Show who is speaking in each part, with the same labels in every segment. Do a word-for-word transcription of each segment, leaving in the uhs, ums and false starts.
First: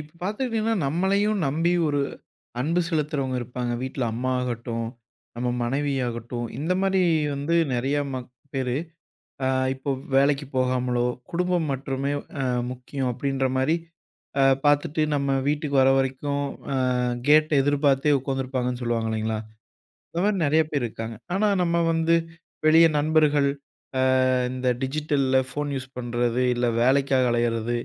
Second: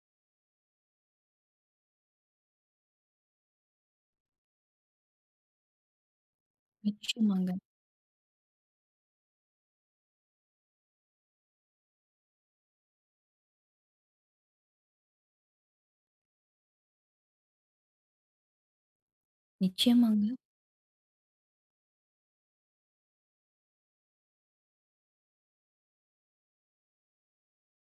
Speaker 1: இப்ப பார்த்துக்கிட்டீங்கன்னா, நம்மளையும் நம்பி ஒரு அன்பு செலுத்துறவங்க இருப்பாங்க. வீட்ல அம்மா ஆகட்டும், நம்ம மனைவியாகட்டும், இந்த மாரி
Speaker 2: நிச்சயமாங்க.
Speaker 1: வந்து நெறையா மக் பேரு அ இப்போ வேலைக்கு போகாமலோ, குடும்பம் மட்டுமே அ முக்கியம் அப்டின்ற மாரி அ பார்த்துட்டு நம்ம வீட்டுக்கு வர வரைக்கும் அ கேட்ட எதிர்பார்த்தே உட்காந்துருப்பாங்கன்னு சொல்லுவாங்க இல்லைங்களா? இந்த
Speaker 2: நிச்சயமாங்க.
Speaker 1: மாரி நெறைய பேர் இருக்காங்க. ஆனா நம்ம வந்து வெளிய நண்பர்கள், அ இந்த டிஜிட்டல்ல ஃபோன் யூஸ் பண்றது, இல்ல வேலைக்காக அலையிறது,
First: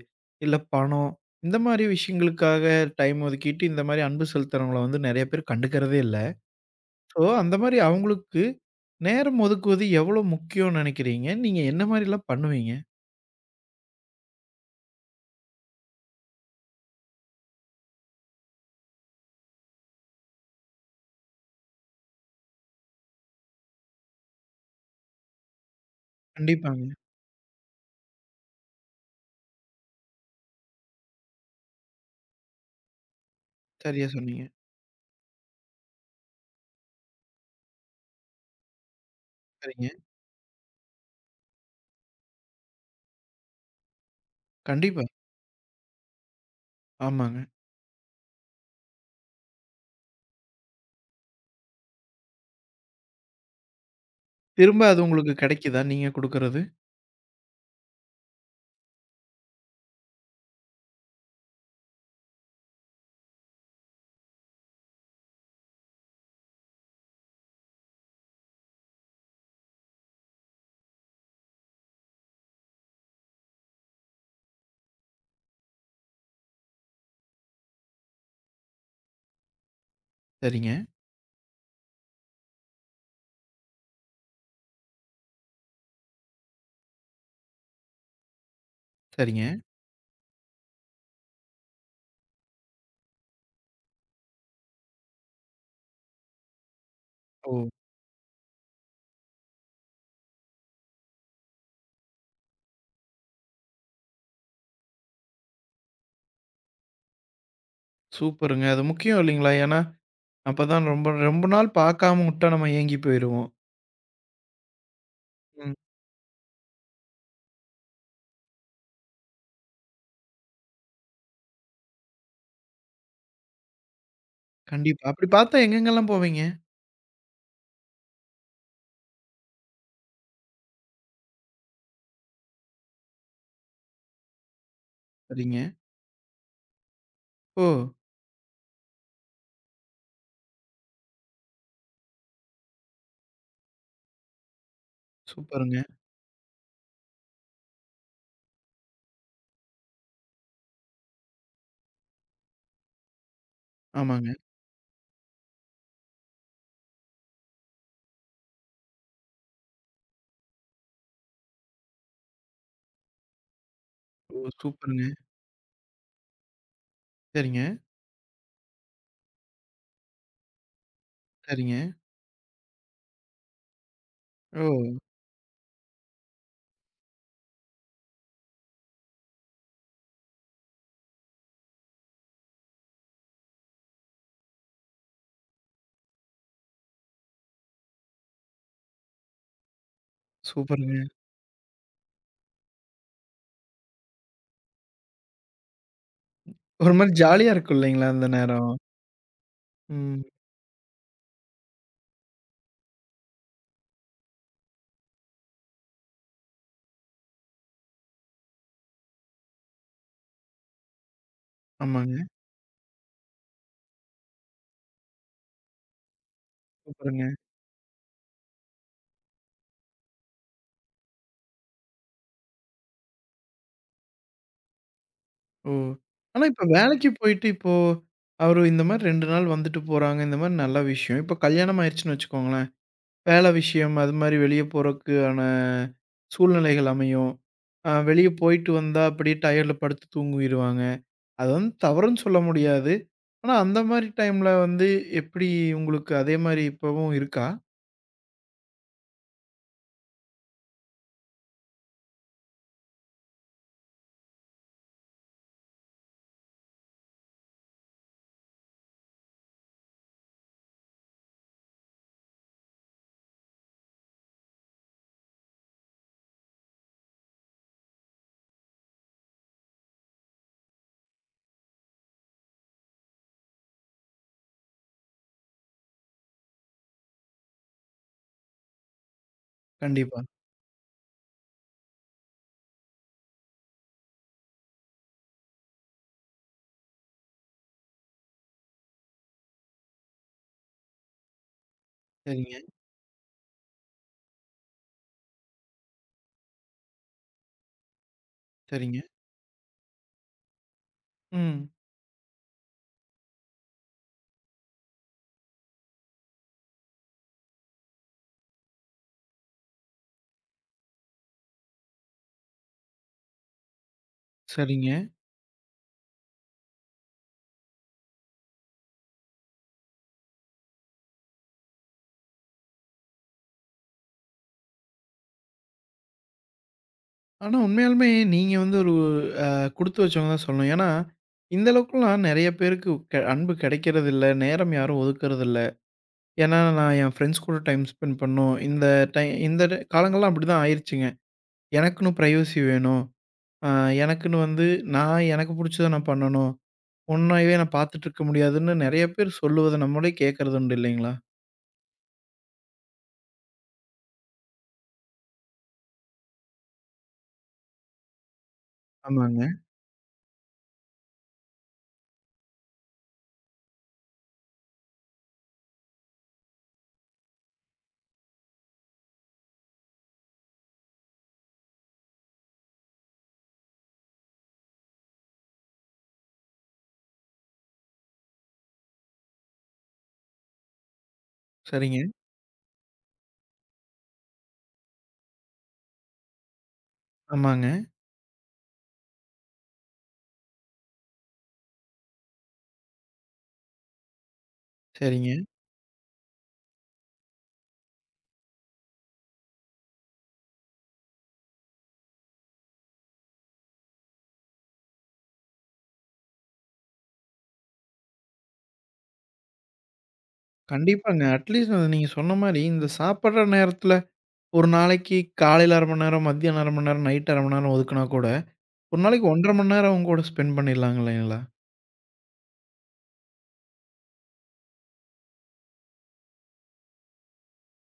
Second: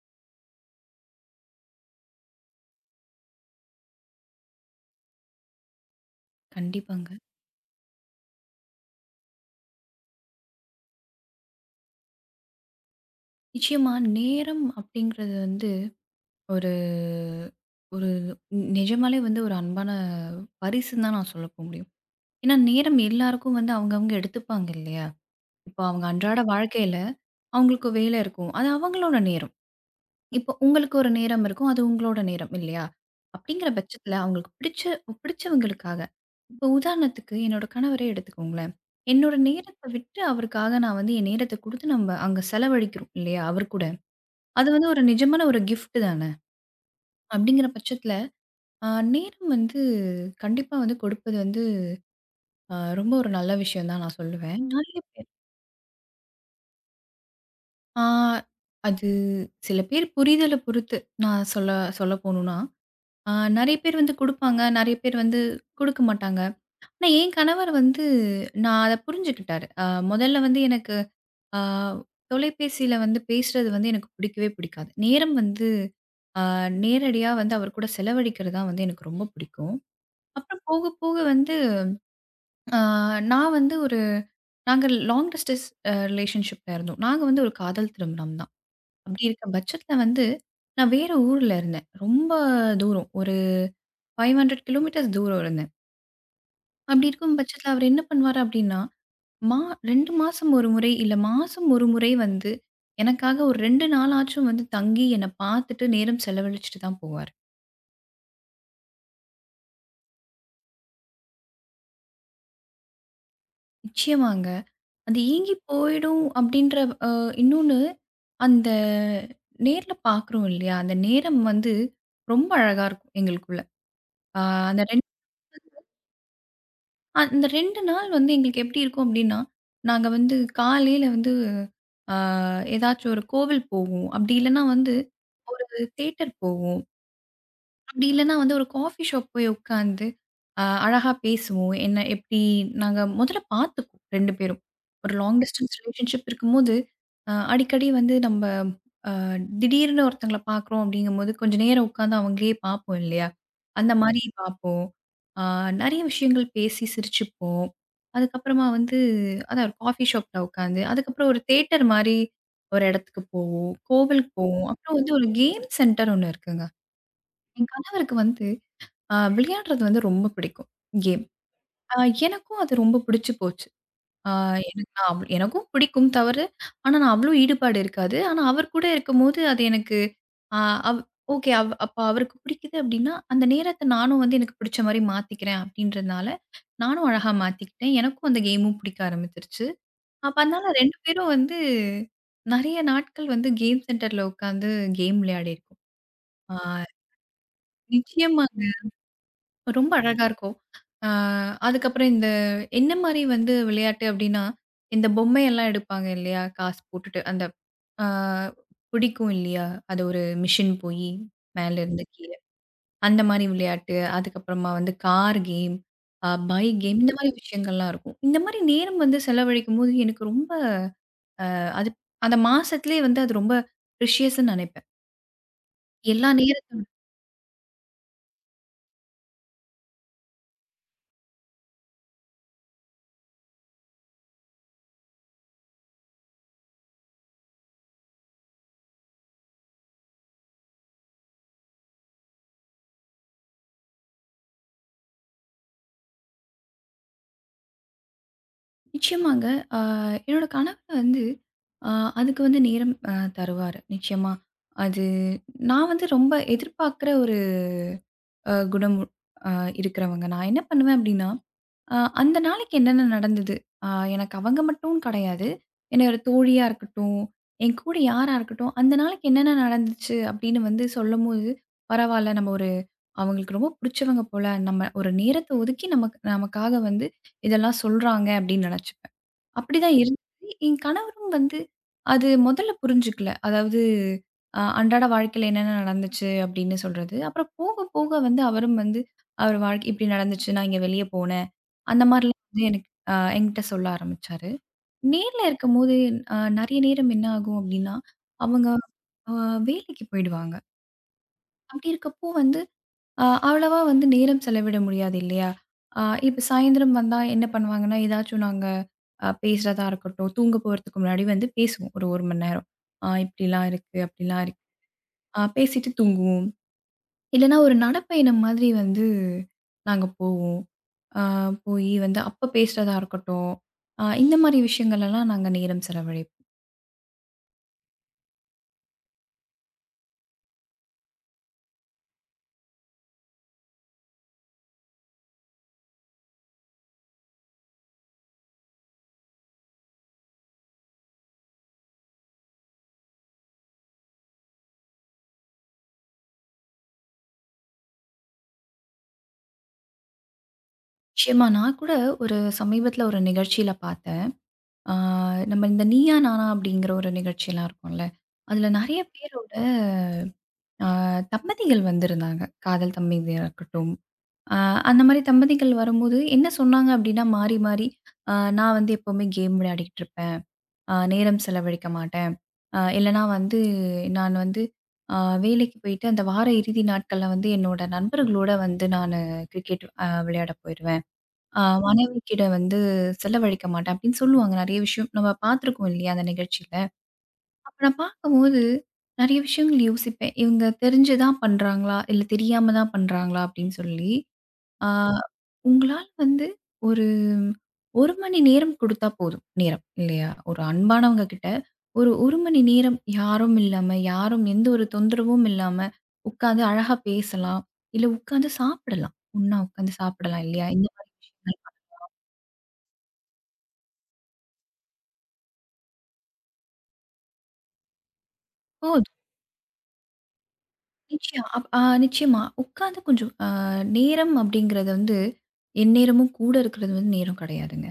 Speaker 1: இல்ல பணம் இந்த மாரி விஷயங்களுக்காக டைம் ஒதுக்கிட்டு, இந்த மாரி அன்பு செலுத்துறவங்கள வந்து நெறைய பேர் கண்டுக்கிறதே இல்ல.
Speaker 2: கண்டிப்பாங்க.
Speaker 1: ஸோ அந்த மாரி அவங்களுக்கு நேரம் ஒதுக்குவது எவ்வளோ முக்கியம்னு நெனைக்கிறீங்க? நீங்க என்ன மாரிலாம் பண்ணுவீங்க?
Speaker 2: நிச்சயமா நேரம் அப்படிங்கிறது வந்து ஒரு ஒரு நிஜமாலே வந்து ஒரு அன்பான பரிசுன்னு தான் நான் சொல்ல போ முடியும். ஏன்னா நேரம் எல்லாருக்கும் வந்து அவங்கவங்க எடுத்துப்பாங்க இல்லையா? இப்போ அவங்க அன்றாட
Speaker 1: கண்டிப்பாங்க.
Speaker 2: வாழ்க்கையில அவங்களுக்கு வேலை இருக்கும். அது அவங்களோட நேரம். இப்போ உங்களுக்கு ஒரு நேரம் இருக்கும். அது உங்களோட நேரம் இல்லையா? அப்படிங்கிற
Speaker 1: சரியா
Speaker 2: பட்சத்தில
Speaker 1: சொன்னீங்க.
Speaker 2: அவங்களுக்கு பிடிச்ச பிடிச்சவங்களுக்காக இப்போ உதாரணத்துக்கு என்னோட கணவரே எடுத்துக்கோங்களேன். என்னோட நேரத்த
Speaker 1: சரிங்க.
Speaker 2: விட்டு அவருக்காக நான் வந்து என் நேரத்த குடுத்து நம்ம அங்க செலவழிக்கிறோம் இல்லையா? அவர் கூட. அது வந்து
Speaker 1: கண்டிப்பா.
Speaker 2: ஒரு நிஜமான ஒரு கிஃப்ட் தான.
Speaker 1: ஆமாங்க.
Speaker 2: அப்படிங்கிற பட்சத்தில அ நேரம் வந்து கண்டிப்பா வந்து கொடுப்பது வந்து அ ரொம்ப ஒரு நல்ல விஷயம் தான் நான் சொல்லுவேன்.
Speaker 1: திரும்ப அது
Speaker 2: நெறைய பேர்
Speaker 1: உங்களுக்கு கெடைக்குதா? நீங்க குடுக்கறது?
Speaker 2: ஆ அது சில பேர் புரிதல பொறுத்து நான் சொல்ல சொல்ல போணும்னா, ஆ நெறைய பேர் வந்து குடுப்பாங்க. நெறைய பேர் வந்து குடுக்க மாட்டாங்க. ஆனா என் கணவர் வந்து நான் அத புரிஞ்சுக்கிட்டாரு. அ முதல்ல வந்து எனக்கு ஆ தொலைபேசியில வந்து பேசுறது வந்து எனக்கு பிடிக்கவே பிடிக்காது. நேரம் வந்து ஆ நேரடியா வந்து அவர் கூட செலவழிக்கிறது தான் வந்து எனக்கு ரொம்ப பிடிக்கும். அப்புறம்
Speaker 1: சரிங்க,
Speaker 2: போக போக வந்து ஆ நான் வந்து ஒரு நாங்க லாங் டிஸ்டன்ஸ் அ ரிலேஷன்ஷிப்ல இருந்தோம். நாங்க வந்து ஒரு காதல் திருமணம் தான். அப்படி இருக்க
Speaker 1: சரிங்க.
Speaker 2: பட்சத்தில வந்து நான் வேற ஊர்ல இருந்தேன். ரொம்ப தூரம். ஒரு 500 கிலோமீட்டர்ஸ் தூரம் இருந்தேன். அப்படி இருக்கும்
Speaker 1: ஓ!
Speaker 2: பட்சத்தில அவரு என்ன பண்ணுவாரு அப்படின்னா, மா ரெண்டு மாசம் ஒரு முறை, இல்ல மாசம் ஒரு முறை வந்து, எனக்காக ஒரு ரெண்டு நாளாச்சும் வந்து தங்கி என்ன பார்த்துட்டு நேரம் செலவழிச்சுட்டு தான் போவாரு.
Speaker 1: சூப்பருங்க. அது முக்கியம் இல்லைங்களா? ஏன்னா அப்பதான் ரொம்ப ரொம்ப நாள் பார்க்காம உட்டா நம்ம ஏங்கி போயிருவோம்.
Speaker 2: நிச்சயமாங்க. அது ஏங்கி
Speaker 1: ம்.
Speaker 2: போயிடும் அப்படின்ற அ இன்னொன்னு, அந்த நேர்ல பார்க்குறோம் இல்லையா? அந்த நேரம் வந்து ரொம்ப அழகா இருக்கும் எங்களுக்குள்ள. அ அந்த
Speaker 1: கண்டிப்பா.
Speaker 2: 2
Speaker 1: அப்படி பார்த்தா எங்கெங்கெல்லாம் போவீங்க?
Speaker 2: அ இந்த ரெண்டு நாள் வந்து எங்களுக்கு எப்படி இருக்கும் அப்படின்னா, நாங்க வந்து காலையில வந்து அ ஏதாச்சும் ஒரு கோவில் போவோம். அப்படி இல்லைன்னா வந்து
Speaker 1: சரிங்க.
Speaker 2: ஒரு தியேட்டர் போவோம்.
Speaker 1: ஓ!
Speaker 2: அப்படி இல்லைன்னா வந்து ஒரு காஃபி ஷாப் போய் உட்காந்து அ அழகா பேசுவோம். என்ன எப்படி நாங்க முதல்ல பார்த்துக்குவோம் ரெண்டு பேரும். ஒரு லாங் டிஸ்டன்ஸ்
Speaker 1: சூப்பருங்க.
Speaker 2: ரிலேஷன்ஷிப் இருக்கும்போது, அ அடிக்கடி வந்து நம்ப திடீர்னு ஒருத்தங்கள பார்க்குறோம் அப்படிங்கும்போது, கொஞ்ச நேரம் உட்கார்ந்து அவங்களயே பார்ப்போம் இல்லையா? அந்த ம். மாரி
Speaker 1: ஆமாங்க.
Speaker 2: பார்ப்போம். ஆ நெறைய விஷயங்கள் பேசி சிரிச்சுப்போம். அதுக்கப்புறமா வந்து அதான் ஒரு காஃபி ஷாப்ல உட்காந்து, அதுக்கப்புறம் ஒரு தியேட்டர் மாரி ஒரு இடத்துக்கு போவோம். கோவிலுக்கு
Speaker 1: ஓ!
Speaker 2: போவோம். அப்புறம்
Speaker 1: சூப்பருங்க.
Speaker 2: வந்து ஒரு கேம் சென்டர் ஒண்ணு இருக்குங்க.
Speaker 1: சரிங்க,
Speaker 2: என் கணவருக்கு வந்து அ விளையாடுறது வந்து ரொம்ப பிடிக்கும் கேம்.
Speaker 1: சரிங்க.
Speaker 2: அ எனக்கும் அது ரொம்ப பிடிச்சு போச்சு. ஆ எனக்கு
Speaker 1: ஓ!
Speaker 2: நான் அவ் எனக்கும் பிடிக்கும் தவறு. ஆனா, நான் அவ்ளோ ஈடுபாடு இருக்காது. ஆனா, அவர் கூட இருக்கும்போது அது எனக்கு ஆ அவ் ஓகே. அவ் அப்ப அவருக்கு பிடிக்குது அப்டின்னா, அந்த நேரத்த நானும் வந்து எனக்கு பிடிச்ச மாரி மாத்திக்கிறேன் அப்டின்றதுனால, நானும் அழகா மாத்திக்கிட்டேன். எனக்கும் அந்த கேமும் பிடிக்க ஆரம்பிச்சுருச்சு. அப்ப அதனால
Speaker 1: சூப்பருங்க.
Speaker 2: ரெண்டு பேரும் வந்து நெறைய நாட்கள் வந்து கேம் சென்டர்ல உட்காந்து கேம் விளையாடியிருக்கோம். ஆ
Speaker 1: ஒரு மாரி ஜாலியா இருக்கும் இல்லைங்களா? அந்த
Speaker 2: நிச்சயமா.
Speaker 1: நேரம்.
Speaker 2: ரொம்ப
Speaker 1: ம்.
Speaker 2: அழகா இருக்கும். அ அதுக்கப்புறம் இந்த என்ன மாரி வந்து விளையாட்டு அப்டின்னா, இந்த பொம்மையெல்லாம் எடுப்பாங்க இல்லையா? காசு போட்டுட்டு அந்த அ பிடிக்கும் இல்லையா? அது ஒரு மிஷின் போயி மேல இருந்து
Speaker 1: ஆமாங்க.
Speaker 2: கீழ. அந்த மாரி விளையாட்டு, அதுக்கப்புறமா வந்து கார் கேம், அ பைக் கேம் இந்த
Speaker 1: சூப்பருங்க.
Speaker 2: மாரி விஷயங்கள்லாம் இருக்கும். இந்த மாரி நேரம் வந்து செலவழிக்கும்போது எனக்கு ரொம்ப அது அந்த மாசத்திலேயே வந்து அது ரொம்ப ப்ரிஷியஸ்ன்னு நெனைப்பேன்.
Speaker 1: ஓ!
Speaker 2: எல்லா
Speaker 1: ஆனா இப்ப
Speaker 2: நேரத்த
Speaker 1: வேலைக்கு போயிட்டு இப்போ அவரு இந்த மாரி இரண்டு நாள் வந்துட்டு போறாங்க. இந்த மாரி நல்ல விஷயம். இப்ப கல்யாணம் ஆயிருச்சுன்னு வச்சுக்கோங்களேன். வேலை விஷயம் அது மாதிரி வெளிய போறதுக்கான சூழ்நிலைகள் அமையும். அ வெளிய போயிட்டு வந்தா அப்படியே டயர்ல படுத்து தூங்கிருவாங்க. அது வந்து தவறுன்னு சொல்ல முடியாது. ஆனா அந்த மாரி டைம்ல வந்து எப்படி உங்களுக்கு அதே மாரி இப்பவும் இருக்கா?
Speaker 2: நிச்சயமாங்க. அ என்னோட கணவர் வந்து அ அதுக்கு வந்து நேரம் அ தருவாரு. நிச்சயமா. அது நான் வந்து ரொம்ப எதிர்பார்க்கிற ஒரு அ குணம் அ இருக்கிறவங்க. நான் என்ன பண்ணுவேன் அப்படின்னா, அ அந்த நாளைக்கு என்னென்ன நடந்தது? அ எனக்கு அவங்க மட்டும்னு கிடையாது. என்னோட தோழியா இருக்கட்டும், என் கூட யாரா இருக்கட்டும், அந்த நாளைக்கு என்னென்ன நடந்துச்சு அப்படின்னு வந்து சொல்லும்போது, பரவால்ல நம்ம ஒரு அவங்களுக்கு ரொம்ப புடிச்சவங்க போல, நம்ம ஒரு நேரத்த ஒதுக்கி நமக்கு நமக்காக வந்து இதெல்லாம் சொல்றாங்க அப்படின்னு நினைச்சுப்பேன். அப்படிதான்
Speaker 1: கண்டிப்பா.
Speaker 2: இருந்துச்சு. என் கணவரும் வந்து அது முதல்ல புரிஞ்சுக்கல. அதாவது அ அன்றாட வாழ்க்கையில என்னென்ன நடந்துச்சு அப்படின்னு சொல்றது. அப்புறம் போக போக வந்து அவரும் வந்து அவர் வாழ்க்கை இப்படி நடந்துச்சு. நான் இங்க வெளிய போனேன். அந்த மாரிலாம்
Speaker 1: சரிங்க,
Speaker 2: வந்து எனக்கு அ என்கிட்ட சொல்ல ஆரம்பிச்சாரு. நேர்ல இருக்கும்போது அ நிறைய நேரம் என்ன ஆகும் அப்படின்னா, அவங்க
Speaker 1: சரிங்க.
Speaker 2: அ வேலைக்கு போயிடுவாங்க.
Speaker 1: ம்.
Speaker 2: அப்படி இருக்கப்போ வந்து ஆ, அவ்வளவா வந்து நேரம் செலவிட முடியாது இல்லையா? ஆ இப்ப சாயந்திரம் வந்தா என்ன பண்ணுவாங்கன்னா, ஏதாச்சும் நாங்க அ பேசுறதா இருக்கட்டும், தூங்க போறதுக்கு முன்னாடி வந்து பேசுவோம். ஒரு 1 மணி நேரம். ஆ இப்படிலாம் இருக்கு, அப்படிலாம் இருக்கு.
Speaker 1: சரிங்க.
Speaker 2: ஆ பேசிட்டு தூங்குவோம். இல்லைன்னா ஒரு நடைப்பயணம் மாதிரி வந்து நாங்க போவோம். ஆ போயி வந்து அப்ப பேசுறதா இருக்கட்டும், ஆ இந்த மாரி விஷயங்கள் எல்லாம் நாங்க நேரம் செலவழிப்போம்.
Speaker 1: ஆனா உண்மையாலுமே நீங்க வந்து ஒரு அ குடுத்து வச்சவங்க தான் சொல்லணும். ஏன்னா, இந்த அளவுக்குலாம் நெறைய பேருக்கு க அன்பு கெடைக்கிறதில்ல. நேரம் யாரும் ஒதுக்குறதில்ல. ஏன்னா, நான் என் ஃப்ரெண்ட்ஸ் கூட டைம் ஸ்பெண்ட் பண்ணணும். இந்த டை இந்த டை- காலங்கள்லாம் அப்படிதான் ஆயிருச்சுங்க. எனக்குன்னு பிரைவசி வேணும். அ எனக்குன்னு வந்து நான் எனக்கு புடிச்சத நான் பண்ணணும். உன்னையவே நான் பார்த்துட்டுருக்க முடியாதுன்னு நெறைய பேர் சொல்லுவத நம்மளே கேட்கறது உண்டு இல்லைங்களா?
Speaker 2: நிச்சயமா நான் கூட ஒரு சமீபத்தில ஒரு நிகழ்ச்சியில பார்த்தேன். ஆ, நம்ம இந்த "நீயா நானா" அப்படிங்கிற ஒரு நிகழ்ச்சியெல்லாம் இருக்கும்ல. அதுல நெறைய
Speaker 1: ஆமாங்க.
Speaker 2: பேரோட அ தம்பதிகள் வந்திருந்தாங்க. காதல் தம்பதியா இருக்கட்டும். அ அந்த மாரி தம்பதிகள் வரும்போது என்ன சொன்னாங்க அப்படின்னா மாறி மாறி, அ "நான் வந்து எப்பவுமே கேம் விளையாடிக்கிட்டு இருப்பேன். அ நேரம் செலவழிக்க மாட்டேன். அ இல்லன்னா வந்து நான் வந்து அ வேலைக்கு போயிட்டு அந்த வார இறுதி நாட்கள்ல வந்து என்னோட நண்பர்களோட வந்து நானு கிரிக்கெட் அ விளையாட போயிருவேன்." ஆ
Speaker 1: சரிங்க.
Speaker 2: மனைவிகிட்ட வந்து செலவழிக்க மாட்டேன் அப்படின்னு சொல்லுவாங்க. நெறைய விஷயம் நம்ம பார்த்துருக்கோம் இல்லையா அந்த நிகழ்ச்சியில.
Speaker 1: ஆமாங்க.
Speaker 2: அப்ப நான் பார்க்கும்போது நெறைய விஷயங்கள் யோசிப்பேன். இவங்க தெரிஞ்சு தான் பண்றாங்களா? இல்ல தெரியாம தான் பண்றாங்களா? அப்படின்னு சொல்லி. ஆ
Speaker 1: சரிங்க.
Speaker 2: உங்களால வந்து ஒரு 1 மணி நேரம் குடுத்தா போதும். நேரம் இல்லையா? ஒரு அன்பானவங்க கிட்ட ஒரு 1 மணி நேரம் யாரும் இல்லாம, யாரும் எந்த ஒரு தொந்தரவும் இல்லாம உட்கார்ந்து அழகா பேசலாம். இல்ல உட்கார்ந்து சாப்பிடலாம். ஒண்ணா உட்கார்ந்து சாப்பிடலாம் இல்லையா? இந்த மாரி
Speaker 1: கண்டிப்பாங்க. அட்லீஸ்ட்
Speaker 2: விஷயங்கள்.
Speaker 1: அது நீங்க சொன்ன மாரி இந்த சாப்பிடுற நேரத்துல ஒரு நாளைக்கு காலையில அரை மணி நேரம், மதியானம் அரை மணி நேரம், நைட் அரை மணி நேரம் ஒதுக்குனா கூட,
Speaker 2: அப்போ
Speaker 1: ஒரு நாளைக்கு ஒன்றரை மணி நேரம் அவங்க கூட ஸ்பெண்ட் பண்ணிடலாங்க இல்லைங்களா?
Speaker 2: நிச்சயம். அப் ஆ நிச்சயமா. உட்கார்ந்து கொஞ்சம் அ நேரம் அப்படிங்கிறது வந்து, எந்நேரமும் கூட இருக்கிறது வந்து நேரம் கிடையாதுங்க.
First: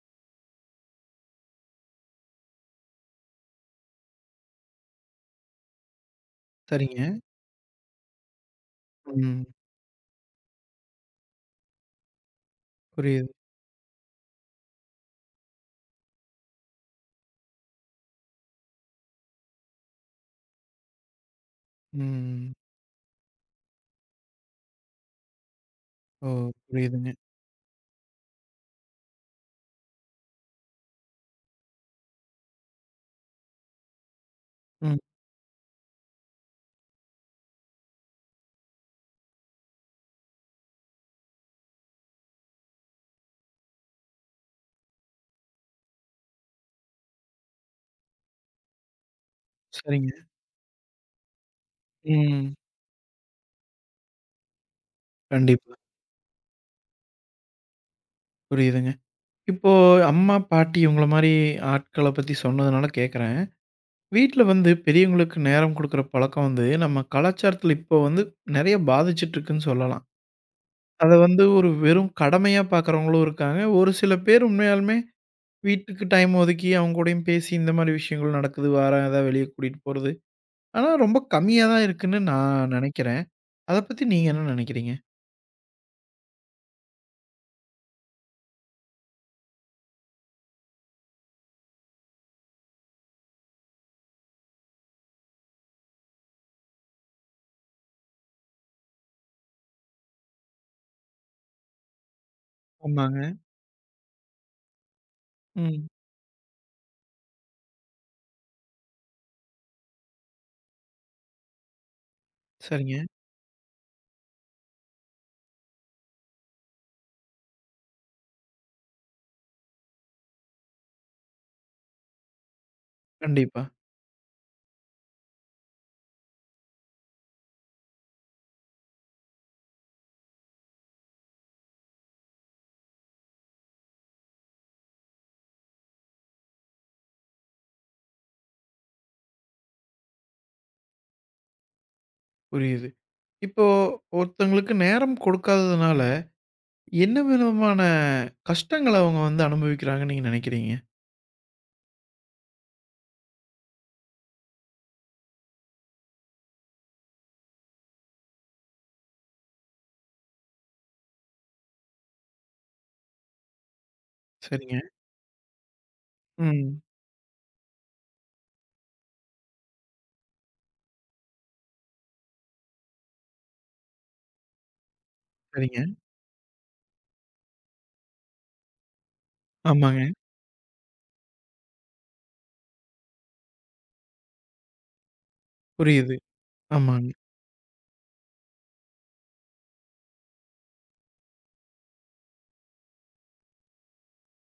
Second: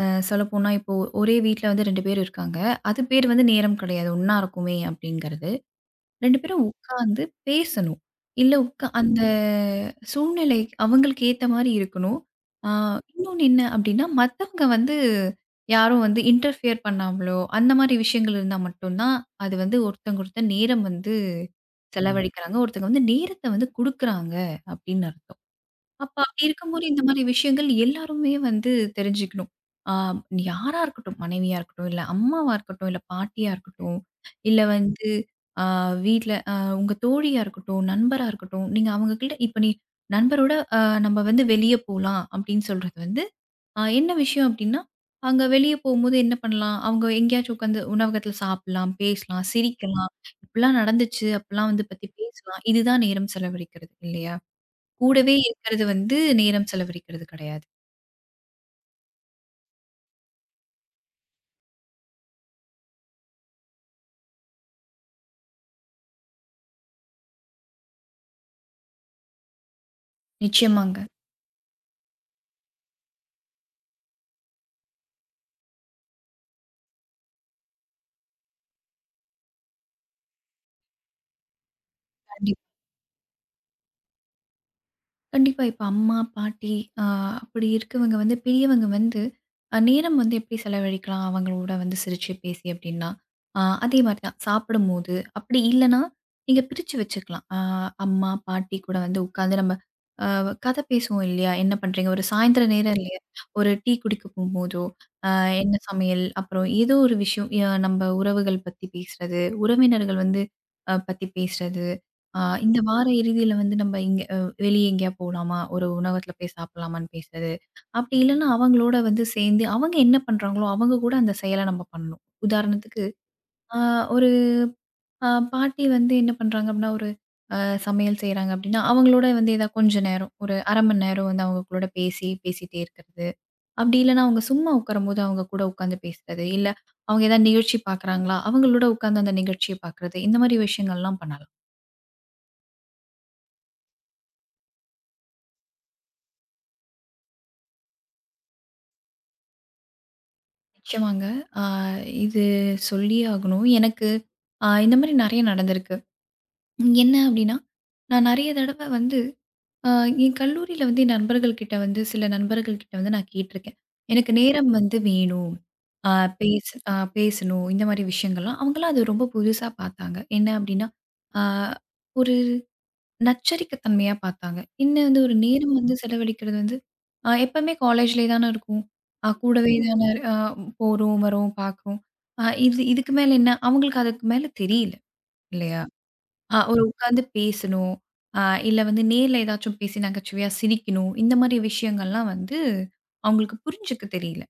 Speaker 2: அ சொல்லப்போனா இப்போ ஒரே வீட்ல வந்து ரெண்டு பேர் இருக்காங்க. அது பேர் வந்து நேரம் கிடையாது. ஒண்ணா இருக்குமே அப்படிங்கிறது. ரெண்டு பேரும்
Speaker 1: சரிங்க.
Speaker 2: உட்காந்து பேசணும். இல்ல உட்கா அந்த
Speaker 1: ம்.
Speaker 2: சூழ்நிலை அவங்களுக்கு ஏத்த மாரி இருக்கணும். ஆ
Speaker 1: புரியுது.
Speaker 2: இன்னொன்னு என்ன அப்டின்னா, மத்தவங்க வந்து யாரும் வந்து இன்டர்ஃபியர் பண்ணாமலோ, அந்த மாரி விஷயங்கள் இருந்தா மட்டும் தான், அது வந்து ஒருத்தவங்க ஒருத்தர் நேரம் வந்து ம்.
Speaker 1: ம்.
Speaker 2: செலவழிக்கிறாங்க. ஒருத்தங்க வந்து நேரத்த வந்து குடுக்குறாங்க அப்டின்னு அர்த்தம். அப்ப
Speaker 1: ஓ!
Speaker 2: அப்படி இருக்கும்போது இந்த
Speaker 1: புரியுதுங்க.
Speaker 2: மாதிரி விஷயங்கள் எல்லாருமே வந்து தெரிஞ்சுக்கணும். ஆ யாரா இருக்கட்டும், மனைவியா இருக்கட்டும், இல்ல அம்மாவா இருக்கட்டும், இல்ல பாட்டியா இருக்கட்டும், இல்ல
Speaker 1: ம்.
Speaker 2: வந்து ஆ வீட்ல அ உங்க தோழியா இருக்கட்டும், நண்பரா இருக்கட்டும், நீங்க அவங்ககிட்ட இப்ப நீ நண்பரோட அ நம்ம வந்து வெளிய போலாம் அப்படின்னு சொல்றது வந்து, அ என்ன விஷயம் அப்படின்னா, அங்க வெளிய போகும்போது என்ன பண்ணலாம்? அவங்க எங்கேயாச்சும் உட்காந்து உணவகத்துல சாப்பிடலாம், பேசலாம், சிரிக்கலாம்.
Speaker 1: சரிங்க.
Speaker 2: இப்படிலாம் நடந்துச்சு, அப்பலாம் வந்து பத்தி
Speaker 1: ம்.
Speaker 2: பேசலாம். இதுதான் நேரம் செலவழிக்கிறது இல்லையா? கூடவே
Speaker 1: கண்டிப்பா.
Speaker 2: இருக்கிறது வந்து நேரம் செலவழிக்கிறது கிடையாது.
Speaker 1: புரியுதுங்க. இப்போ அம்மா, பாட்டி இவங்கள மாரி ஆட்கள பத்தி சொன்னதுனால கேட்குறேன். வீட்ல வந்து பெரியவங்களுக்கு நேரம் குடுக்குற பழக்கம் வந்து நம்ம கலாச்சாரத்துல இப்போ வந்து நெறைய பாதிச்சுட்டு இருக்குன்னு சொல்லலாம்.
Speaker 2: நிச்சயமாங்க.
Speaker 1: அத வந்து ஒரு வெறும் கடமையா பார்க்குறவங்களும் இருக்காங்க. ஒரு சில பேர் உண்மையாலுமே வீட்டுக்கு டைம் ஒதுக்கி அவங்க கூடயும் பேசி இந்த மாரி விஷயங்கள் நடக்குது. வாரேன் ஏதாவது வெளிய கூட்டிட்டு போறது. ஆனா ரொம்ப கம்மியா தான் இருக்குன்னு
Speaker 2: கண்டிப்பா.
Speaker 1: நான் நெனைக்கிறேன். அத பத்தி நீங்க என்ன நெனைக்கிறீங்க?
Speaker 2: கண்டிப்பா. இப்ப அம்மா, பாட்டி அ அப்படி இருக்கவங்க வந்து பெரியவங்க வந்து அ நேரம் வந்து எப்படி செலவழிக்கலாம் அவங்களோட வந்து சிரிச்சு பேசி அப்படின்னா, அ அதே மாரி தான் சாப்பிடும்போது, அப்படி இல்லன்னா நீங்க பிரிச்சு வச்சுக்கலாம். அ அம்மா, பாட்டி கூட வந்து உட்கார்ந்து நம்ம கதை பேசுவோம் இல்லையா? என்ன பண்றீங்க? ஒரு சாயந்தர நேரம் ம்.
Speaker 1: ஆமாங்க.
Speaker 2: இல்லையா? ஒரு டீ குடிக்க போம்போதோ, அ என்ன
Speaker 1: ம்.
Speaker 2: சமையல்? அப்புறம் ஏதோ ஒரு விஷயம் ய நம்ம உறவுகள் பத்தி பேசுறது, உறவினர்கள் வந்து அ பத்தி பேசுறது. அ இந்த
Speaker 1: சரிங்க.
Speaker 2: வார இறுதியில வந்து நம்ம இங்க அ வெளிய எங்கேயா போலாமா? ஒரு உணவகத்துல போய் சாப்பிடலாமான்னு பேசுறது. அப்படி இல்லன்னா, அவங்களோட வந்து சேர்ந்து அவங்க என்ன பண்றாங்களோ, அவங்க கூட அந்த செயல நம்ம பண்ணணும். உதாரணத்துக்கு,
Speaker 1: கண்டிப்பா.
Speaker 2: அ ஒரு ஆ பாட்டி வந்து என்ன பண்றாங்க அப்படின்னா, ஒரு அ சமையல் செய்றாங்க அப்படின்னா, அவங்களோட வந்து ஏதா கொஞ்ச நேரம், ஒரு அரை மணி நேரம் வந்து அவங்க கூட பேசி பேசிட்டே இருக்கிறது. அப்படி இல்லன்னா, அவங்க சும்மா உட்காரும்போது அவங்க கூட உட்காந்து பேசுறது. இல்ல அவங்க ஏதாவது நிகழ்ச்சி பார்க்குறாங்களா, அவங்களோட உட்காந்து அந்த நிகழ்ச்சிய பார்க்குறது. இந்த மாதிரி விஷயங்கள்லாம் பண்ணலாம்.
Speaker 1: புரியுது. இப்போ ஒருத்தங்களுக்கு நேரம் கொடுக்காததுனால, என்ன விதமான கஷ்டங்கள அவங்க வந்து அனுபவிக்கிறாங்கன்னு நீங்க நினைக்கிறீங்க?
Speaker 2: நிச்சயமாங்க. ஆ இது சொல்லியே ஆகணும். எனக்கு அ இந்த மாதிரி நெறைய நடந்திருக்கு. என்ன அப்படின்னா, நான் நெறைய தடவ வந்து ஆ, என் கல்லூரியில வந்து என் நண்பர்கள்கிட்ட வந்து சில நண்பர்கள்கிட்ட வந்து நான் கேட்டிருக்கேன். எனக்கு நேரம்
Speaker 1: சரிங்க.
Speaker 2: வந்து வேணும். ஆ பேச
Speaker 1: ம்.
Speaker 2: ஆ பேசணும். இந்த மாரி விஷயங்கள்லாம். அவங்கலாம் அது ரொம்ப புதுசா பார்த்தாங்க. என்ன அப்டின்னா, ஆ ஒரு நச்சரிக்கை தன்மையா பார்த்தாங்க. என்ன வந்து ஒரு நேரம்
Speaker 1: சரிங்க.
Speaker 2: வந்து செலவழிக்கிறது வந்து, ஆ எப்பவுமே காலேஜ்லயே தானே இருக்கும். ஆ கூடவே ம்.
Speaker 1: ஆமாங்க.
Speaker 2: தானே ஆ போறோம், வரோம், பார்க்குறோம். ஆ இது இதுக்கு மேல என்ன? அவங்களுக்கு அதுக்கு மேல தெரியல இல்லையா?
Speaker 1: புரியுது.
Speaker 2: ஆ ஒரு
Speaker 1: ஆமாங்க.
Speaker 2: உட்காந்து பேசணும். அ இல்ல வந்து நேர்ல ஏதாச்சும் பேசி நகைச்சுவையா சிரிக்கணும். இந்த மாரி விஷயங்கள்லாம் வந்து அவங்களுக்கு புரிஞ்சுக்க தெரியல.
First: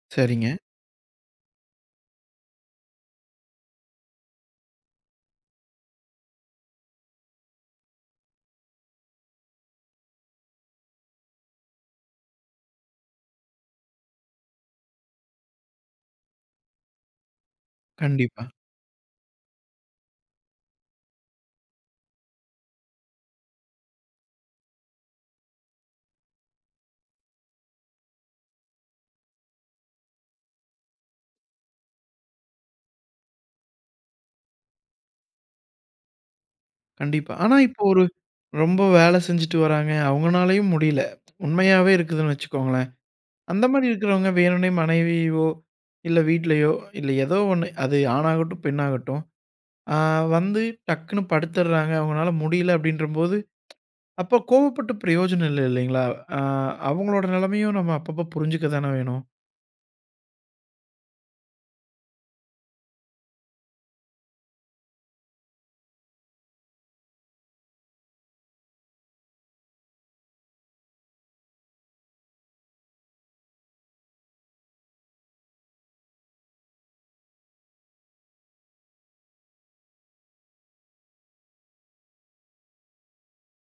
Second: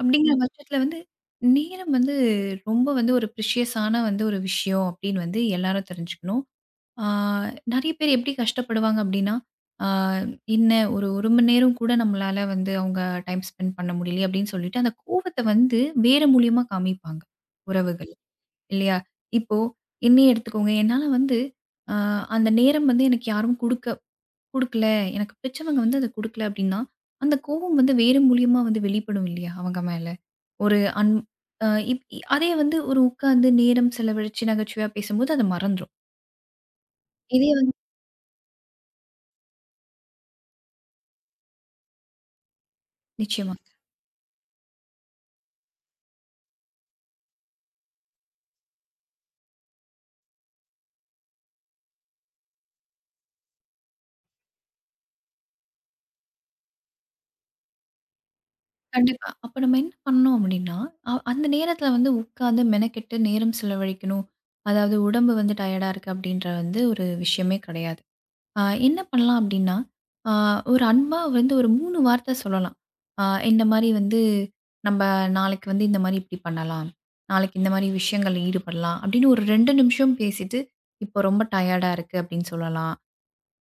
Speaker 2: அப்படிங்கிற ம்.
Speaker 1: சரிங்க.
Speaker 2: பட்சத்தில வந்து, நேரம் வந்து ரொம்ப வந்து ஒரு ப்ரிஷியஸான வந்து ஒரு விஷயம் அப்படின்னு வந்து எல்லாரும் தெரிஞ்சுக்கணும். ஆ நெறைய பேர் எப்படி கஷ்டப்படுவாங்க அப்படின்னா, ஆ என்ன ஒரு 1 மணி நேரம் கூட நம்மளால வந்து அவங்க டைம் ஸ்பெண்ட் பண்ண முடியலையே அப்படின்னு சொல்லிட்டு, அந்த கோவத்த வந்து வேற மூலியமா காமிப்பாங்க, உறவுகள்.
Speaker 1: கண்டிப்பா,
Speaker 2: இல்லையா? இப்போ என்னையே எடுத்துக்கோங்க. என்னால வந்து அ அந்த நேரம் வந்து எனக்கு யாரும் குடுக்க குடுக்கல. எனக்கு பிடிச்சவங்க வந்து அத குடுக்கல அப்டின்னா, அந்த கோவம் வந்து வேறு மூலியமா வந்து வெளிப்படும் இல்லையா? அவங்க மேல. ஒரு அன் அ இப் இ- அதே வந்து ஒரு உட்கார்ந்து நேரம் செலவழிச்சு நகைச்சுவையா பேசும்போது அது மறந்துரும்.
Speaker 1: கண்டிப்பா.
Speaker 2: இதே
Speaker 1: ஆனா
Speaker 2: வந்து
Speaker 1: இப்போ ஒரு ரொம்ப வேல செஞ்சுட்டு வராங்க. அவங்கனாலயும் முடியல. உண்மையாவே இருக்குதுன்னு வச்சுக்கோங்களேன்.
Speaker 2: நிச்சயமா.
Speaker 1: அந்த மாரி இருக்கிறவங்க வேணும்னே மனைவியோ, இல்ல வீட்லயோ, இல்ல ஏதோ ஒண்ணு. அது ஆணாகட்டும், பெண்ணாகட்டும். ஆ வந்து டக்குன்னு படுத்துடுறாங்க. அவங்கனால முடியல அப்படின்றபோது அப்போ கோவப்பட்டு பிரயோஜனம் இல்ல இல்லைங்களா? அ அவங்களோட நிலைமையும் நம்ம அப்பப்போ புரிஞ்சுக்க தானே வேணும்.
Speaker 2: கண்டிப்பா. அப்ப நம்ம என்ன பண்ணணும் அப்டின்னா, அ அந்த நேரத்துல வந்து உட்கார்ந்து மெனக்கெட்டு நேரம் செலவழிக்கணும். அதாவது உடம்பு வந்து டயர்டா இருக்கு அப்டின்ற வந்து ஒரு விஷயமே கிடையாது. ஆ என்ன பண்ணலாம் அப்படின்னா, ஆ ஒரு அன்பா வந்து ஒரு மூணு வார்த்த சொல்லலாம். ஆ இந்த மாரி வந்து "நம்ப நாளைக்கு வந்து இந்த மாரி இப்படி பண்ணலாம். நாளைக்கு இந்த மாரி விஷயங்கள்ல ஈடுபடலாம்." அப்படின்னு ஒரு ரெண்டு நிமிஷம் பேசிட்டு, "இப்போ ரொம்ப டயர்டா இருக்கு" அப்படின்னு சொல்லலாம்.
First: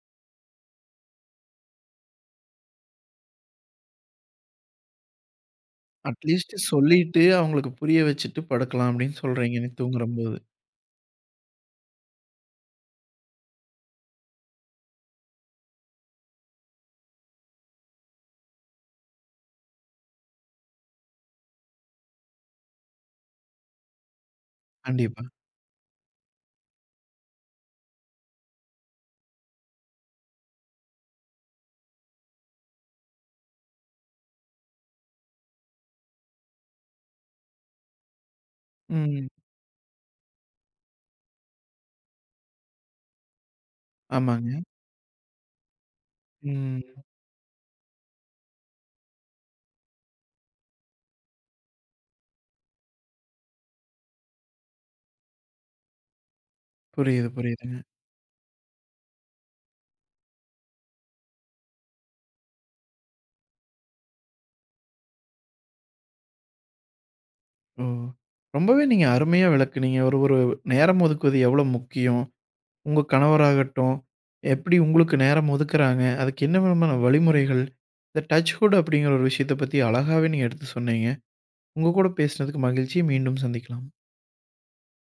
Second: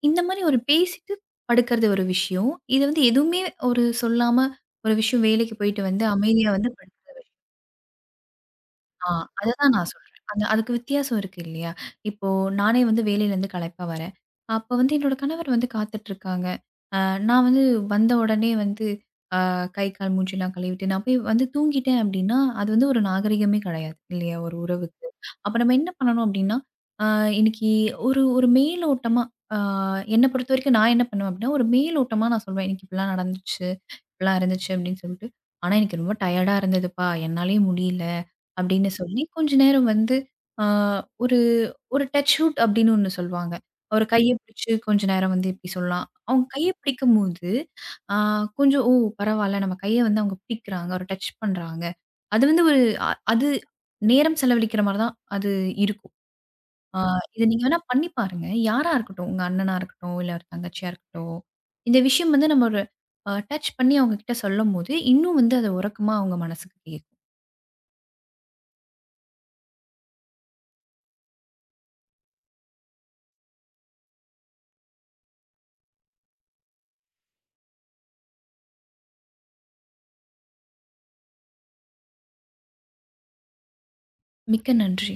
Speaker 2: இந்த மாரி ஒரு பேசிட்டு படுக்கிறது ஒரு விஷயம். இது வந்து எதுவுமே ஒரு சொல்லாம ஒரு விஷயம் வேலைக்கு போயிட்டு வந்து அமைதியா
Speaker 1: அட்லீஸ்ட்
Speaker 2: வந்து படுக்கிற
Speaker 1: சொல்லிட்டு,
Speaker 2: விஷயம்.
Speaker 1: அவங்களுக்கு புரிய வச்சுட்டு படுக்கலாம்
Speaker 2: ஆ,
Speaker 1: அப்படின்னு சொல்றீங்க நீ
Speaker 2: அததான் நான் சொல்றேன்.
Speaker 1: தூங்குறம்போது.
Speaker 2: அந்த அதுக்கு வித்தியாசம் இருக்கு இல்லையா? இப்போ நானே வந்து வேலையிலேருந்து களைப்பா வரேன். அப்போ வந்து என்னோட கணவர் வந்து காத்துட்ருக்காங்க. அ நான் வந்து வந்த உடனே வந்து அ கை, கால், மூஞ்சிலாம் கழுவிட்டு நான் போய் வந்து தூங்கிட்டேன் அப்படின்னா, அது வந்து ஒரு நாகரிகமே கிடையாது இல்லையா? ஒரு உறவுக்கு.
Speaker 1: கண்டிப்பா.
Speaker 2: அப்ப நம்ம என்ன பண்ணணும் அப்படின்னா, அ இன்னைக்கு ஒரு ஒரு மேலோட்டமா அ என்ன பொறுத்தவரைக்கும் நான் என்ன பண்ணுவேன் அப்படின்னா, ஒரு மேலோட்டமா நான் சொல்வேன். "இன்னைக்கு இப்படிலாம் நடந்துச்சு." இப்படிலாம் இருந்துச்சு அப்படின்னு சொல்லிட்டு. ஆனா எனக்கு ரொம்ப டயர்டா இருந்ததுப்பா. என்னாலயே முடியல அப்படின்னு சொல்லி,
Speaker 1: ம்.
Speaker 2: கொஞ்ச நேரம் வந்து ஆ ஒரு ஒரு டச் வுட் அப்படின்னு ஒண்ணு சொல்லுவாங்க. ஒரு கைய
Speaker 1: ஆமாங்க.
Speaker 2: பிடிச்சு கொஞ்ச நேரம் வந்து இப்படி சொல்லலாம். அவங்க கைய
Speaker 1: ம்.
Speaker 2: பிடிக்கும்போது, ஆ கொஞ்சம் ஓ பரவால்ல நம்ம கைய வந்து அவங்க பிடிக்கிறாங்க, ஒரு டச் பண்றாங்க. அது வந்து ஒரு அ அது நேரம் செலவழிக்கிற மாரி தான் அது இருக்கும். ஆ
Speaker 1: புரியுது,
Speaker 2: இத நீங்க
Speaker 1: புரியுதுங்க.
Speaker 2: வேணா பண்ணி பாருங்க. யாரா இருக்கட்டும், உங்க அண்ணனா இருக்கட்டும், இல்ல ஒரு தங்கச்சியா இருக்கட்டும், இந்த விஷயம் வந்து நம்ம ஒரு அ டச் பண்ணி அவங்க கிட்ட சொல்லும்போது, இன்னும் வந்து அது உரக்கமா அவங்க மனசுக்கு கேக்கும்.
Speaker 1: ஓ! ரொம்பவே நீங்க அருமையா விளக்குனீங்க. ஒரு ஒரு நேரம் ஒதுக்குவது எவ்வளோ முக்கியம்? உங்க கணவராகட்டும், எப்படி உங்களுக்கு நேரம் ஒதுக்குறாங்க? அதுக்கு என்ன விதமான வழிமுறைகள்? இந்த டச் வுட் அப்படிங்கிற ஒரு விஷயத்த பத்தி அழகாவே நீங்க எடுத்து சொன்னீங்க. உங்க கூட பேசினதுக்கு மகிழ்ச்சி. மீண்டும் சந்திக்கலாம்.
Speaker 2: மிக்க நன்றி.